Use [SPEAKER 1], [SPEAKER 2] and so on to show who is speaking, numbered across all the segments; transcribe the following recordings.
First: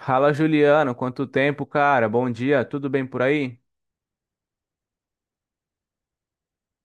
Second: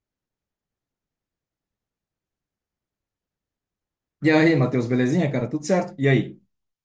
[SPEAKER 1] Fala, Juliano, quanto tempo, cara? Bom dia, tudo bem por aí?
[SPEAKER 2] E aí, Matheus, belezinha, cara? Tudo certo? E aí?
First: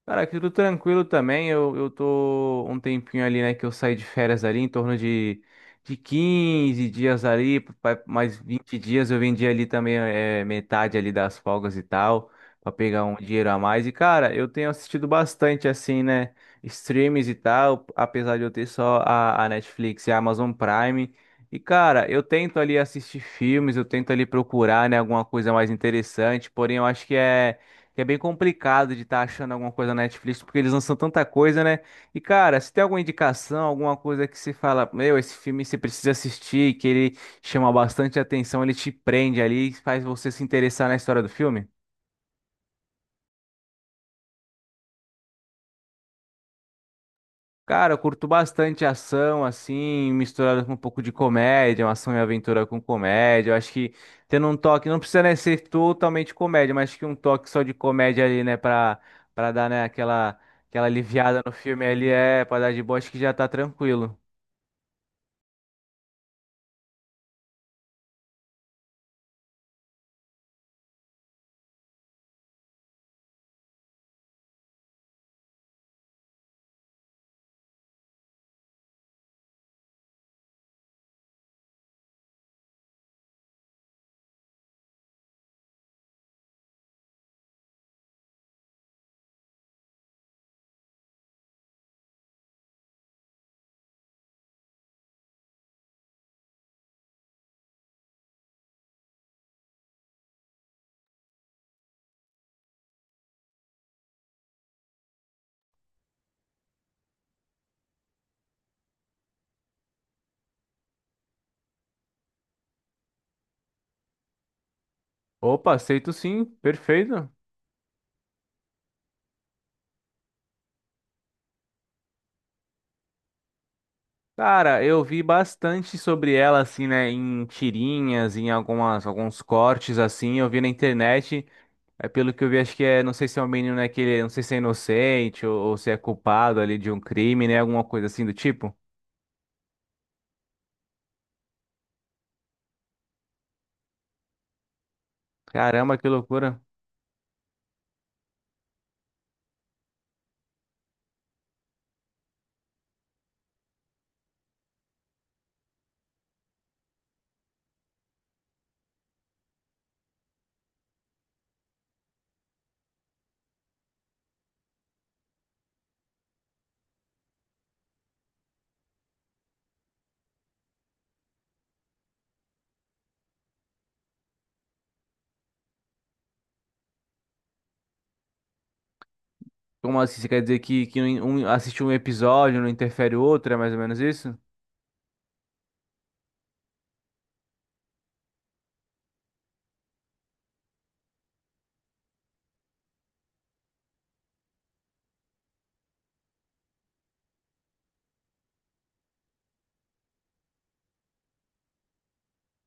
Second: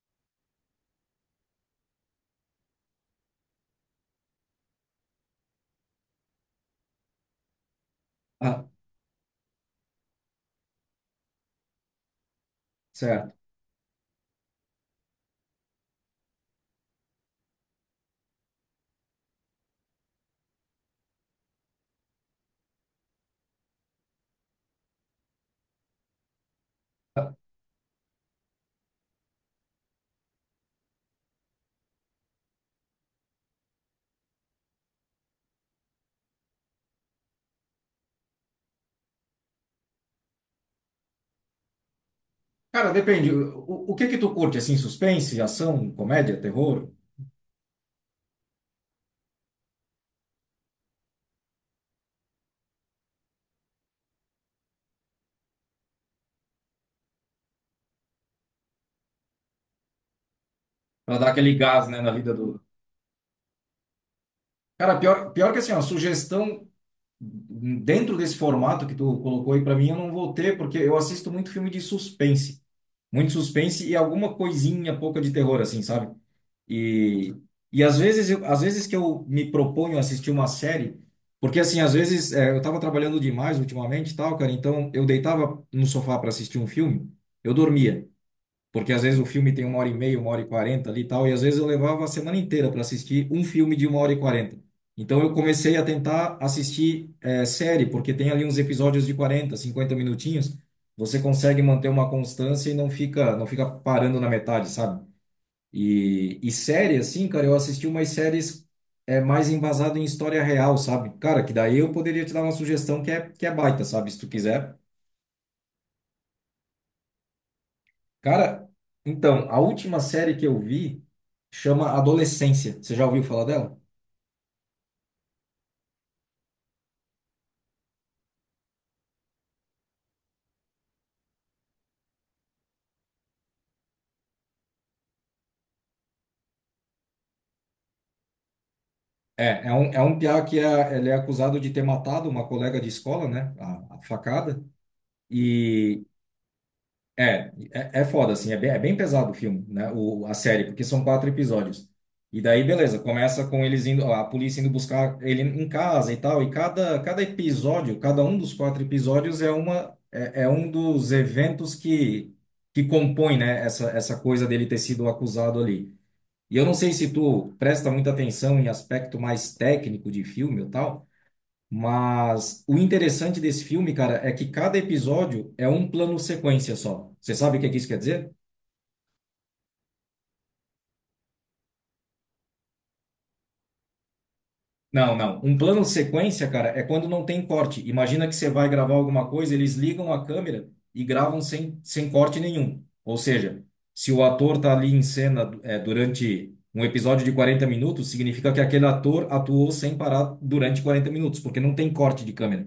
[SPEAKER 1] Cara, aqui tudo tranquilo também. Eu tô um tempinho ali, né? Que eu saí de férias ali, em torno de 15 dias ali, mais
[SPEAKER 2] Ah,
[SPEAKER 1] 20 dias. Eu vendi ali também é, metade ali das folgas e tal, pra pegar um
[SPEAKER 2] certo.
[SPEAKER 1] dinheiro a mais. E, cara, eu tenho assistido bastante, assim, né? Streams e tal, apesar de eu ter só a Netflix e a Amazon Prime. E, cara, eu tento ali assistir filmes, eu tento ali procurar, né? Alguma coisa mais interessante, porém eu acho que é bem complicado de estar achando alguma coisa na Netflix, porque eles lançam tanta coisa, né? E, cara, se tem alguma indicação, alguma coisa que você fala, meu, esse filme você precisa assistir, que ele chama bastante atenção, ele te prende ali e faz você se interessar na história do filme?
[SPEAKER 2] Cara, depende. O que que tu curte, assim, suspense, ação, comédia, terror?
[SPEAKER 1] Cara, eu curto bastante ação, assim, misturada com um pouco de comédia, uma ação e aventura com comédia. Eu acho que tendo um toque, não precisa, né, ser totalmente comédia, mas acho que um toque só de comédia ali, né, pra dar, né, aquela, aquela
[SPEAKER 2] Pra dar
[SPEAKER 1] aliviada no
[SPEAKER 2] aquele
[SPEAKER 1] filme
[SPEAKER 2] gás, né,
[SPEAKER 1] ali,
[SPEAKER 2] na vida
[SPEAKER 1] é, pra
[SPEAKER 2] do.
[SPEAKER 1] dar de boa, acho que já tá tranquilo.
[SPEAKER 2] Cara, pior, pior que assim, ó, sugestão dentro desse formato que tu colocou aí pra mim, eu não vou ter, porque eu assisto muito filme de suspense. Muito suspense e alguma coisinha pouca de terror, assim, sabe? E, e às vezes, às vezes que eu me proponho a assistir uma série, porque assim, às vezes eu estava trabalhando demais ultimamente, e tal, cara, então eu deitava no sofá para assistir um filme, eu dormia, porque às vezes o filme tem uma hora e meia, uma hora e quarenta ali e tal, e às vezes eu levava a semana inteira para assistir um filme de uma hora e quarenta. Então eu comecei a tentar assistir série, porque tem ali uns episódios de 40 50 minutinhos, você consegue manter uma constância e não fica parando na metade, sabe? E série, assim, cara, eu assisti umas séries mais embasado em história real, sabe? Cara, que daí eu poderia te dar uma sugestão que é baita, sabe? Se tu quiser.
[SPEAKER 1] Opa, aceito sim, perfeito.
[SPEAKER 2] Cara, então, a última série que eu vi chama Adolescência. Você já ouviu falar dela?
[SPEAKER 1] Cara, eu vi bastante sobre ela, assim, né, em tirinhas, em algumas, alguns cortes, assim, eu vi na internet. É pelo que eu vi, acho que é, não sei se é um menino, né, que não sei se é inocente ou se é culpado ali de um crime, né, alguma coisa assim do tipo.
[SPEAKER 2] É, é um piá ele é acusado de ter matado uma colega de escola, né? A facada.
[SPEAKER 1] Caramba,
[SPEAKER 2] E,
[SPEAKER 1] que loucura.
[SPEAKER 2] é foda, assim, é bem pesado o filme, né? A série, porque são quatro episódios. E daí, beleza, começa com eles indo, a polícia indo buscar ele em casa e tal. E cada episódio, cada um dos quatro episódios é uma, é, é um dos eventos que compõe, né, essa coisa dele ter sido acusado ali. E eu não sei se tu presta muita atenção em aspecto mais técnico de filme ou tal, mas o interessante desse filme, cara, é que cada episódio é um plano sequência só. Você sabe o que é que isso quer dizer?
[SPEAKER 1] Como assim, você quer dizer que, assistir um episódio não interfere o outro, é mais ou menos isso?
[SPEAKER 2] Não, não. Um plano sequência, cara, é quando não tem corte. Imagina que você vai gravar alguma coisa, eles ligam a câmera e gravam sem corte nenhum. Ou seja, se o ator tá ali em cena durante um episódio de 40 minutos, significa que aquele ator atuou sem parar durante 40 minutos, porque não tem corte de câmera.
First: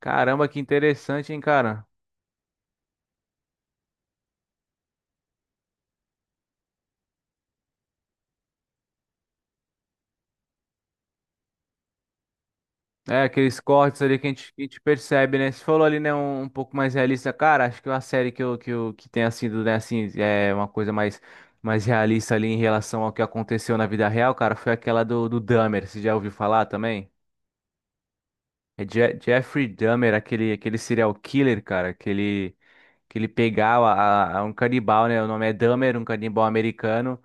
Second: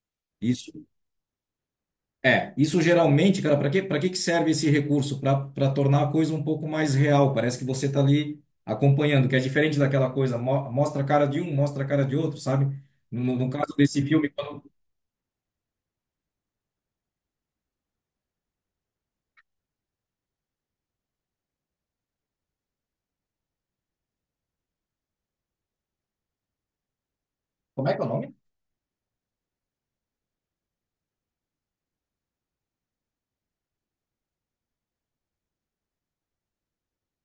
[SPEAKER 1] Caramba, que
[SPEAKER 2] Isso.
[SPEAKER 1] interessante, hein, cara.
[SPEAKER 2] É, isso geralmente, cara, para quê? Para que que serve esse recurso? Para tornar a coisa um pouco mais real. Parece que você está ali acompanhando, que é diferente daquela coisa, mo- mostra a cara de um, mostra a cara de outro, sabe?
[SPEAKER 1] É,
[SPEAKER 2] No
[SPEAKER 1] aqueles
[SPEAKER 2] caso
[SPEAKER 1] cortes
[SPEAKER 2] desse
[SPEAKER 1] ali que
[SPEAKER 2] filme,
[SPEAKER 1] a gente, que a gente percebe, né? Você falou ali, né, um pouco mais realista. Cara, acho que uma série que tenha sido, né, assim, é uma coisa mais, mais realista ali em relação ao que aconteceu na vida real, cara, foi aquela do Dahmer. Você já ouviu falar também?
[SPEAKER 2] como é que é o nome?
[SPEAKER 1] É Jeffrey Dahmer, aquele, aquele serial killer, cara, que ele pegava um canibal, né? O nome é Dahmer, um canibal americano.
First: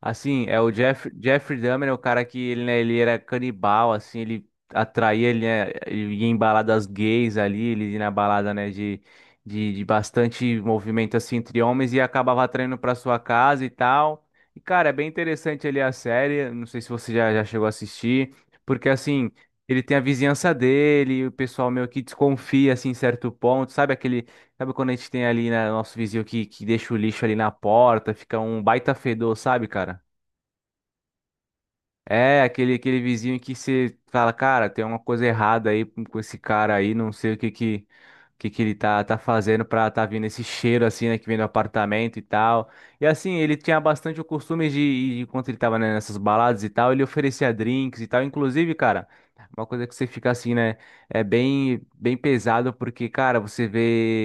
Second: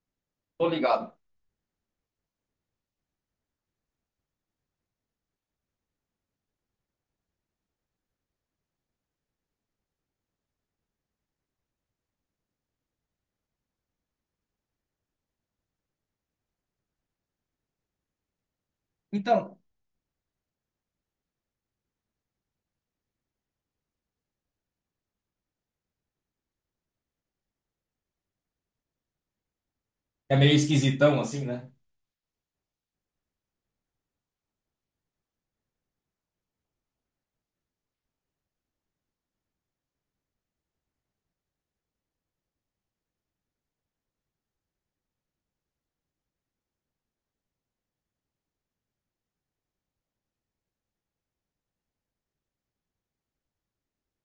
[SPEAKER 1] Assim, é
[SPEAKER 2] Tô
[SPEAKER 1] o Jeff,
[SPEAKER 2] ligado.
[SPEAKER 1] Jeffrey Dahmer, é o cara que ele, né, ele era canibal, assim, ele atraía, ele, né, ele ia em baladas gays ali, ele ia na balada, né, de bastante movimento, assim, entre homens e acabava atraindo pra sua casa e tal. E, cara, é bem interessante ali a série, não sei se você já, já chegou a assistir, porque, assim...
[SPEAKER 2] Então,
[SPEAKER 1] Ele tem a vizinhança dele, o pessoal meio que desconfia assim em certo ponto, sabe aquele, sabe quando a gente tem ali, né, nosso vizinho que deixa o lixo ali na porta, fica um baita fedor, sabe, cara?
[SPEAKER 2] é meio esquisitão assim, né?
[SPEAKER 1] É, aquele, aquele vizinho que você fala, cara, tem uma coisa errada aí com esse cara aí, não sei o que que ele tá, tá fazendo pra tá vindo esse cheiro assim, né, que vem do apartamento e tal. E assim, ele tinha bastante o costume de quando ele tava, né, nessas baladas e tal, ele oferecia drinks e tal. Inclusive, cara, uma coisa que você fica assim, né, é bem, bem pesado, porque, cara, você vê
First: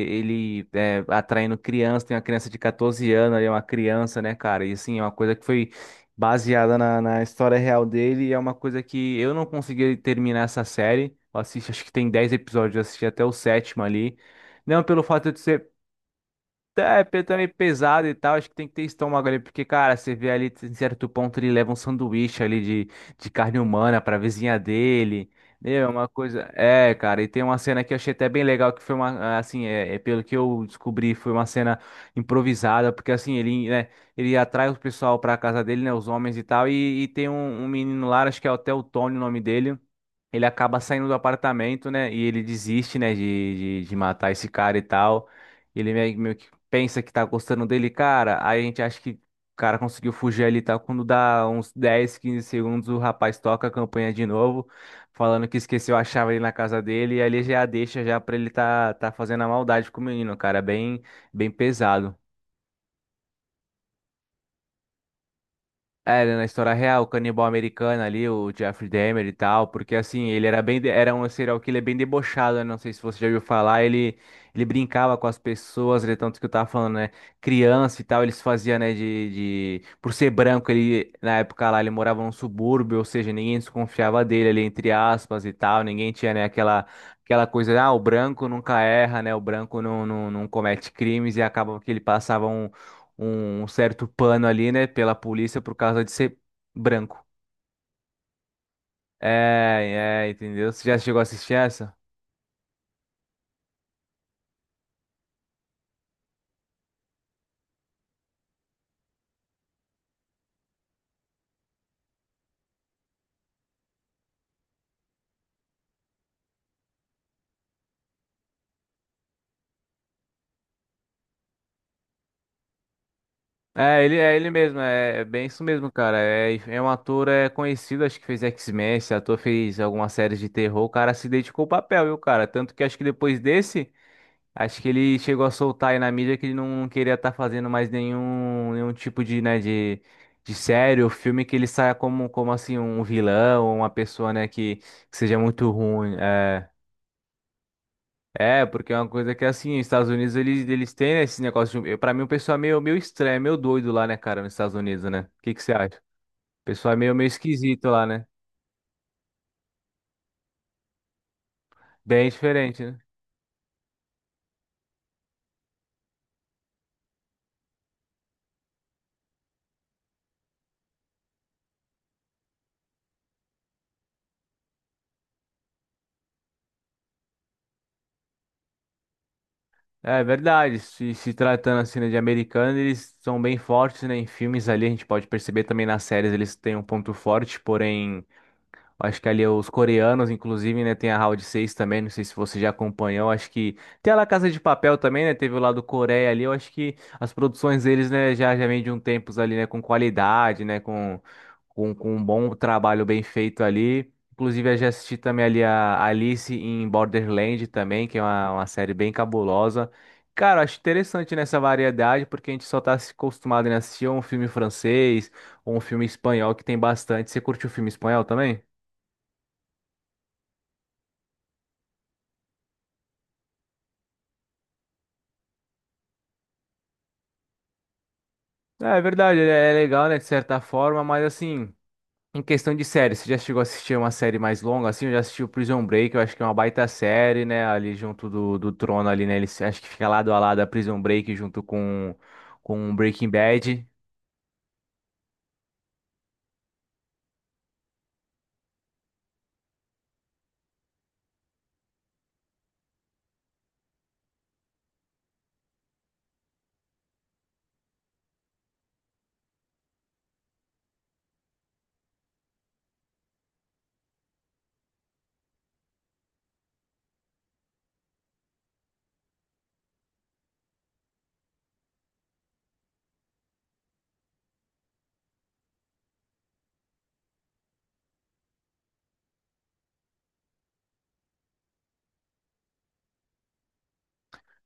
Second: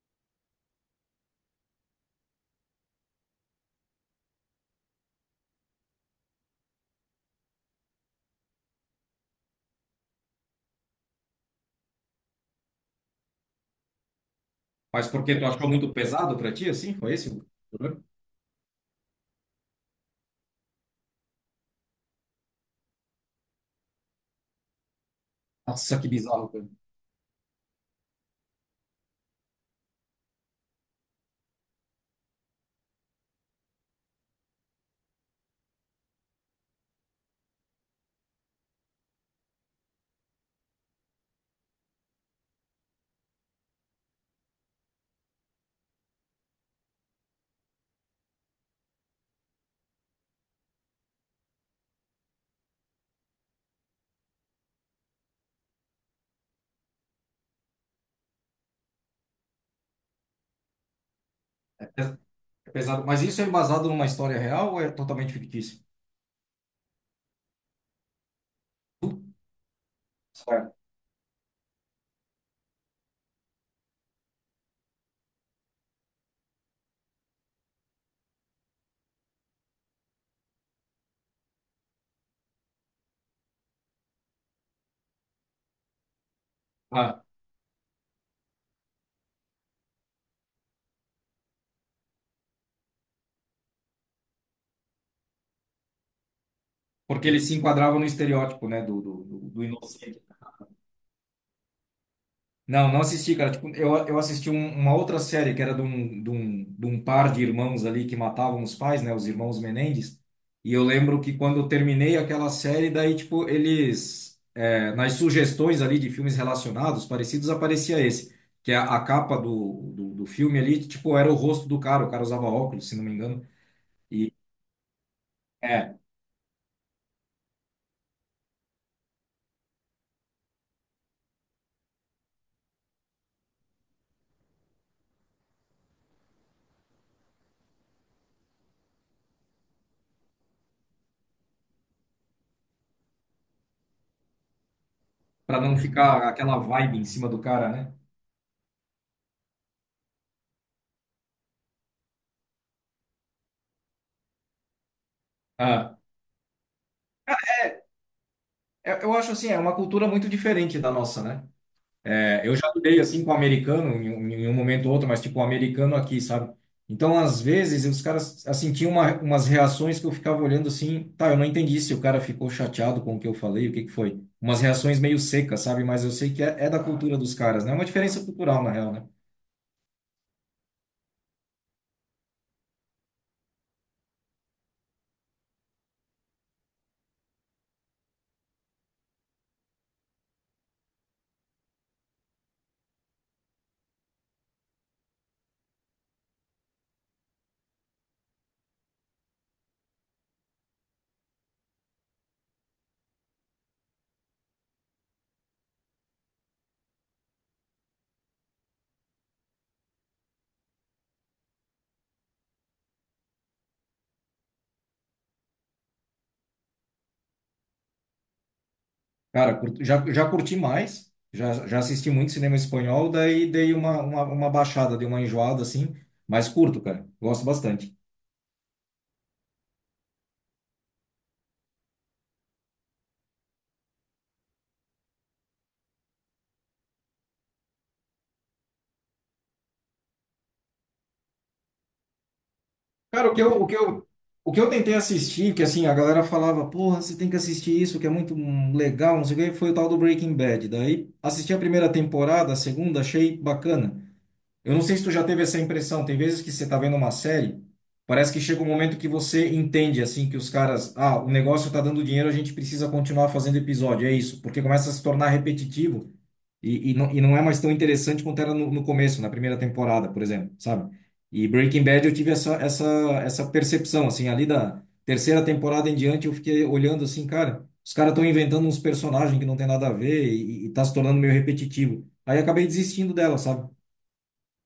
[SPEAKER 1] atraindo criança, tem uma criança de 14 anos ali, uma criança, né, cara, e assim, é uma coisa que foi baseada na, na história real dele, e é uma coisa que eu não consegui terminar essa série. Eu assisti, acho que tem 10 episódios, eu assisti até o sétimo ali. Não pelo
[SPEAKER 2] Mas
[SPEAKER 1] fato
[SPEAKER 2] porque
[SPEAKER 1] de
[SPEAKER 2] tu achou
[SPEAKER 1] ser
[SPEAKER 2] muito pesado para ti, assim?
[SPEAKER 1] é,
[SPEAKER 2] Foi
[SPEAKER 1] pe-
[SPEAKER 2] esse
[SPEAKER 1] Também
[SPEAKER 2] o
[SPEAKER 1] é
[SPEAKER 2] problema?
[SPEAKER 1] pesado e tal, acho que tem que ter estômago ali, porque, cara, você vê ali, em certo ponto, ele leva um sanduíche ali de carne humana pra vizinha dele, meu, é
[SPEAKER 2] Nossa,
[SPEAKER 1] uma
[SPEAKER 2] que
[SPEAKER 1] coisa...
[SPEAKER 2] bizarro, cara.
[SPEAKER 1] É, cara, e tem uma cena que eu achei até bem legal, que foi uma, assim, é, é pelo que eu descobri, foi uma cena improvisada, porque, assim, ele, né, ele atrai o pessoal pra casa dele, né, os homens e tal, e tem um menino lá, acho que é até o Tony o nome dele, ele acaba saindo do apartamento, né? E ele desiste, né, de matar esse cara e tal. Ele meio, meio que pensa que tá gostando dele, cara. Aí a gente acha que o cara conseguiu fugir ali e tal. Quando dá uns 10, 15 segundos, o rapaz toca a campanha de novo, falando que esqueceu a chave ali na casa dele. E ali já deixa já pra ele tá, tá fazendo a maldade com o menino, cara. Bem, bem
[SPEAKER 2] É pes-
[SPEAKER 1] pesado.
[SPEAKER 2] é pesado. Mas isso é embasado numa história real ou é totalmente fictício?
[SPEAKER 1] É, né, na história real, o canibal americano ali, o Jeffrey Dahmer e tal, porque assim, ele era
[SPEAKER 2] Certo.
[SPEAKER 1] bem, era um serial killer bem debochado, né? Não sei se você já ouviu falar, ele brincava com as pessoas, ele, tanto que eu tava falando, né? Criança e tal, eles faziam, né, Por ser branco, ele, na época lá, ele morava num subúrbio, ou seja, ninguém desconfiava dele ali, entre aspas e tal, ninguém tinha, né, aquela...
[SPEAKER 2] Ah,
[SPEAKER 1] Aquela coisa, ah, o branco nunca erra, né? O branco não comete crimes e acaba que ele passava um certo pano ali, né, pela polícia por causa de ser branco.
[SPEAKER 2] porque ele se enquadrava no estereótipo, né, do, do, do inocente.
[SPEAKER 1] É, é, entendeu? Você já chegou a assistir essa?
[SPEAKER 2] Não, não assisti, cara. Tipo, eu assisti uma outra série que era de um par de irmãos ali que matavam os pais, né? Os irmãos Menendez. E eu lembro que quando eu terminei aquela série, daí, tipo, eles, nas sugestões ali de filmes relacionados, parecidos, aparecia esse, que é a capa do filme ali, tipo, era o rosto do cara. O cara usava óculos, se não me engano. E
[SPEAKER 1] É ele mesmo, é, é bem isso mesmo,
[SPEAKER 2] é,
[SPEAKER 1] cara. É, é um ator é conhecido, acho que fez X-Men, esse ator fez algumas séries de terror, o cara se dedicou ao papel, viu, cara? Tanto que acho que depois desse, acho que ele chegou a soltar aí na mídia que ele não queria estar fazendo mais nenhum, nenhum tipo de, né, de série ou filme que ele saia como, como assim, um vilão, uma pessoa, né, que seja
[SPEAKER 2] para
[SPEAKER 1] muito
[SPEAKER 2] não
[SPEAKER 1] ruim.
[SPEAKER 2] ficar aquela
[SPEAKER 1] É.
[SPEAKER 2] vibe em cima do cara, né?
[SPEAKER 1] É, porque é uma coisa que assim, os Estados Unidos eles, eles têm né, esse negócio de. Pra mim, o pessoal é meio, meio estranho, é meio doido lá, né, cara, nos Estados Unidos, né? O que que você acha?
[SPEAKER 2] Ah,
[SPEAKER 1] O pessoal é meio, meio esquisito lá, né?
[SPEAKER 2] eu acho assim, é uma cultura muito diferente da nossa, né?
[SPEAKER 1] Bem
[SPEAKER 2] É, eu já
[SPEAKER 1] diferente, né?
[SPEAKER 2] lidei assim com o americano em um momento ou outro, mas tipo o americano aqui, sabe? Então, às vezes, os caras assim tinham umas reações que eu ficava olhando assim, tá, eu não entendi se o cara ficou chateado com o que eu falei, o que que foi? Umas reações meio secas, sabe? Mas eu sei que é da cultura dos caras, né? É uma diferença cultural, na real, né?
[SPEAKER 1] É verdade. Se tratando assim, né, de americano, eles são bem fortes, né? Em filmes ali, a gente pode perceber também nas séries eles têm um ponto forte, porém. Acho que ali é os coreanos, inclusive, né, tem a Round Seis também, não sei se você já acompanhou, acho que tem a La Casa de Papel também, né, teve o lado Coreia ali, eu acho que as produções deles, né, já, já vem de um tempos ali, né, com qualidade, né, com, com um bom trabalho bem feito ali. Inclusive, eu já assisti também ali a Alice em Borderland também, que é uma série bem cabulosa. Cara, eu acho interessante nessa variedade, porque a gente só tá se acostumado, né, a assistir um filme francês ou um filme espanhol que tem bastante. Você curtiu o filme espanhol também?
[SPEAKER 2] Cara, já curti mais, já assisti muito cinema espanhol, daí dei uma baixada, dei uma enjoada assim, mas curto, cara, gosto bastante.
[SPEAKER 1] É é verdade, é é legal, né, de certa forma, mas assim, em questão de série, você já chegou a assistir uma série mais longa, assim, eu já assisti o Prison Break, eu acho que é uma baita série, né, ali junto do Trono ali, né, ele se- acho que fica lado a lado a Prison Break junto com Breaking
[SPEAKER 2] Cara, o que eu, o que
[SPEAKER 1] Bad.
[SPEAKER 2] eu, o que eu tentei assistir, que assim, a galera falava, porra, você tem que assistir isso, que é muito legal, não sei o quê, foi o tal do Breaking Bad. Daí assisti a primeira temporada, a segunda, achei bacana. Eu não sei se tu já teve essa impressão. Tem vezes que você tá vendo uma série, parece que chega um momento que você entende, assim, que os caras, ah, o negócio tá dando dinheiro, a gente precisa continuar fazendo episódio. É isso, porque começa a se tornar repetitivo e não é mais tão interessante quanto era no começo, na primeira temporada, por exemplo, sabe? E Breaking Bad eu tive essa percepção, assim, ali da terceira temporada em diante eu fiquei olhando assim, cara, os caras estão inventando uns personagens que não tem nada a ver e tá se tornando meio repetitivo. Aí acabei desistindo dela, sabe?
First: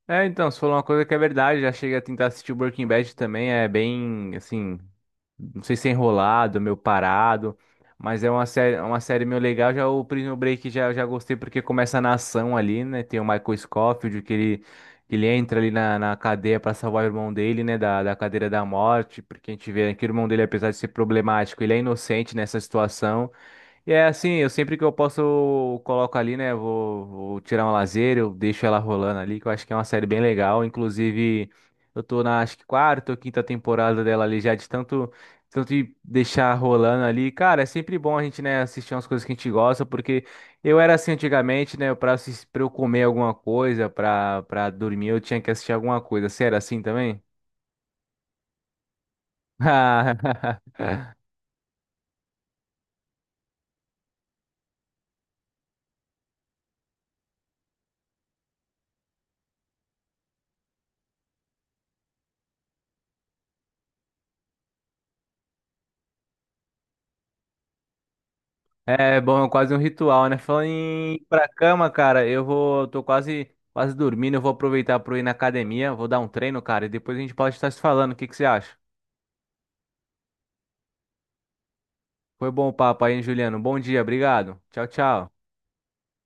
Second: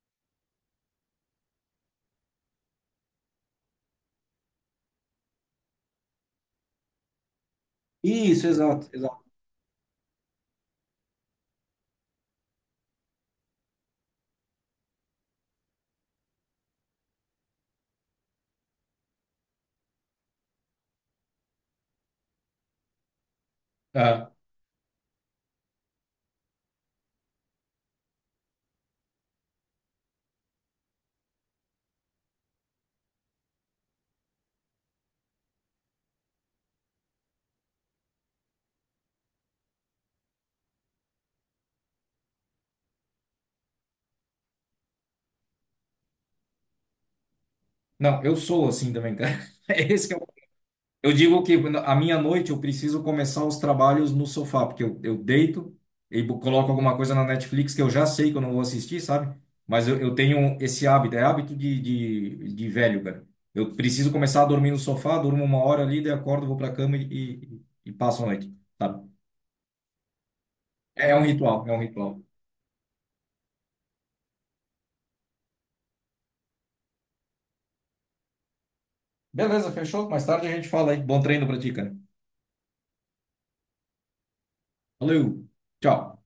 [SPEAKER 1] É, então, você falou uma coisa que é verdade, já cheguei a tentar assistir o Breaking Bad também, é bem, assim, não sei se é enrolado, meio parado. Mas é
[SPEAKER 2] Isso, exato,
[SPEAKER 1] uma
[SPEAKER 2] exato.
[SPEAKER 1] série meio legal. Já o Prison Break já, já gostei porque começa na ação ali, né? Tem o Michael Scofield que ele entra ali na, na cadeia para salvar o irmão dele, né? Da cadeira da morte. Porque a gente vê que o irmão dele, apesar de ser problemático, ele é inocente nessa situação. E é
[SPEAKER 2] Ah,
[SPEAKER 1] assim, eu sempre que eu posso eu coloco ali, né? Vou, vou tirar um lazer, eu deixo ela rolando ali, que eu acho que é uma série bem legal. Inclusive, eu tô na acho que quarta ou quinta temporada dela ali já de tanto, tanto de deixar rolando ali. Cara, é sempre bom a gente, né, assistir umas coisas que a gente gosta, porque eu era assim antigamente, né? Pra, pra eu comer alguma coisa, pra dormir, eu tinha que assistir alguma coisa. Sério, assim também?
[SPEAKER 2] não, eu sou assim também, cara. É esse que eu, eu digo que a minha noite eu preciso começar os trabalhos no sofá, porque eu deito e coloco alguma coisa na Netflix que eu já sei que eu não vou assistir, sabe? Mas eu tenho esse hábito, é hábito de velho, cara. Eu preciso começar a dormir no sofá, durmo uma hora ali, daí acordo, vou pra cama e passo a noite, sabe?
[SPEAKER 1] É bom, é quase um ritual, né? Falando em
[SPEAKER 2] É um
[SPEAKER 1] ir pra
[SPEAKER 2] ritual, é um
[SPEAKER 1] cama,
[SPEAKER 2] ritual.
[SPEAKER 1] cara, eu vou, tô quase, quase dormindo, eu vou aproveitar pra eu ir na academia, vou dar um treino, cara, e depois a gente pode estar se falando, o que que você acha?
[SPEAKER 2] Beleza, fechou? Mais tarde a gente fala aí. Bom treino pra ti, cara.
[SPEAKER 1] Foi bom o papo aí, hein, Juliano? Bom dia, obrigado. Tchau,
[SPEAKER 2] Valeu,
[SPEAKER 1] tchau.
[SPEAKER 2] tchau.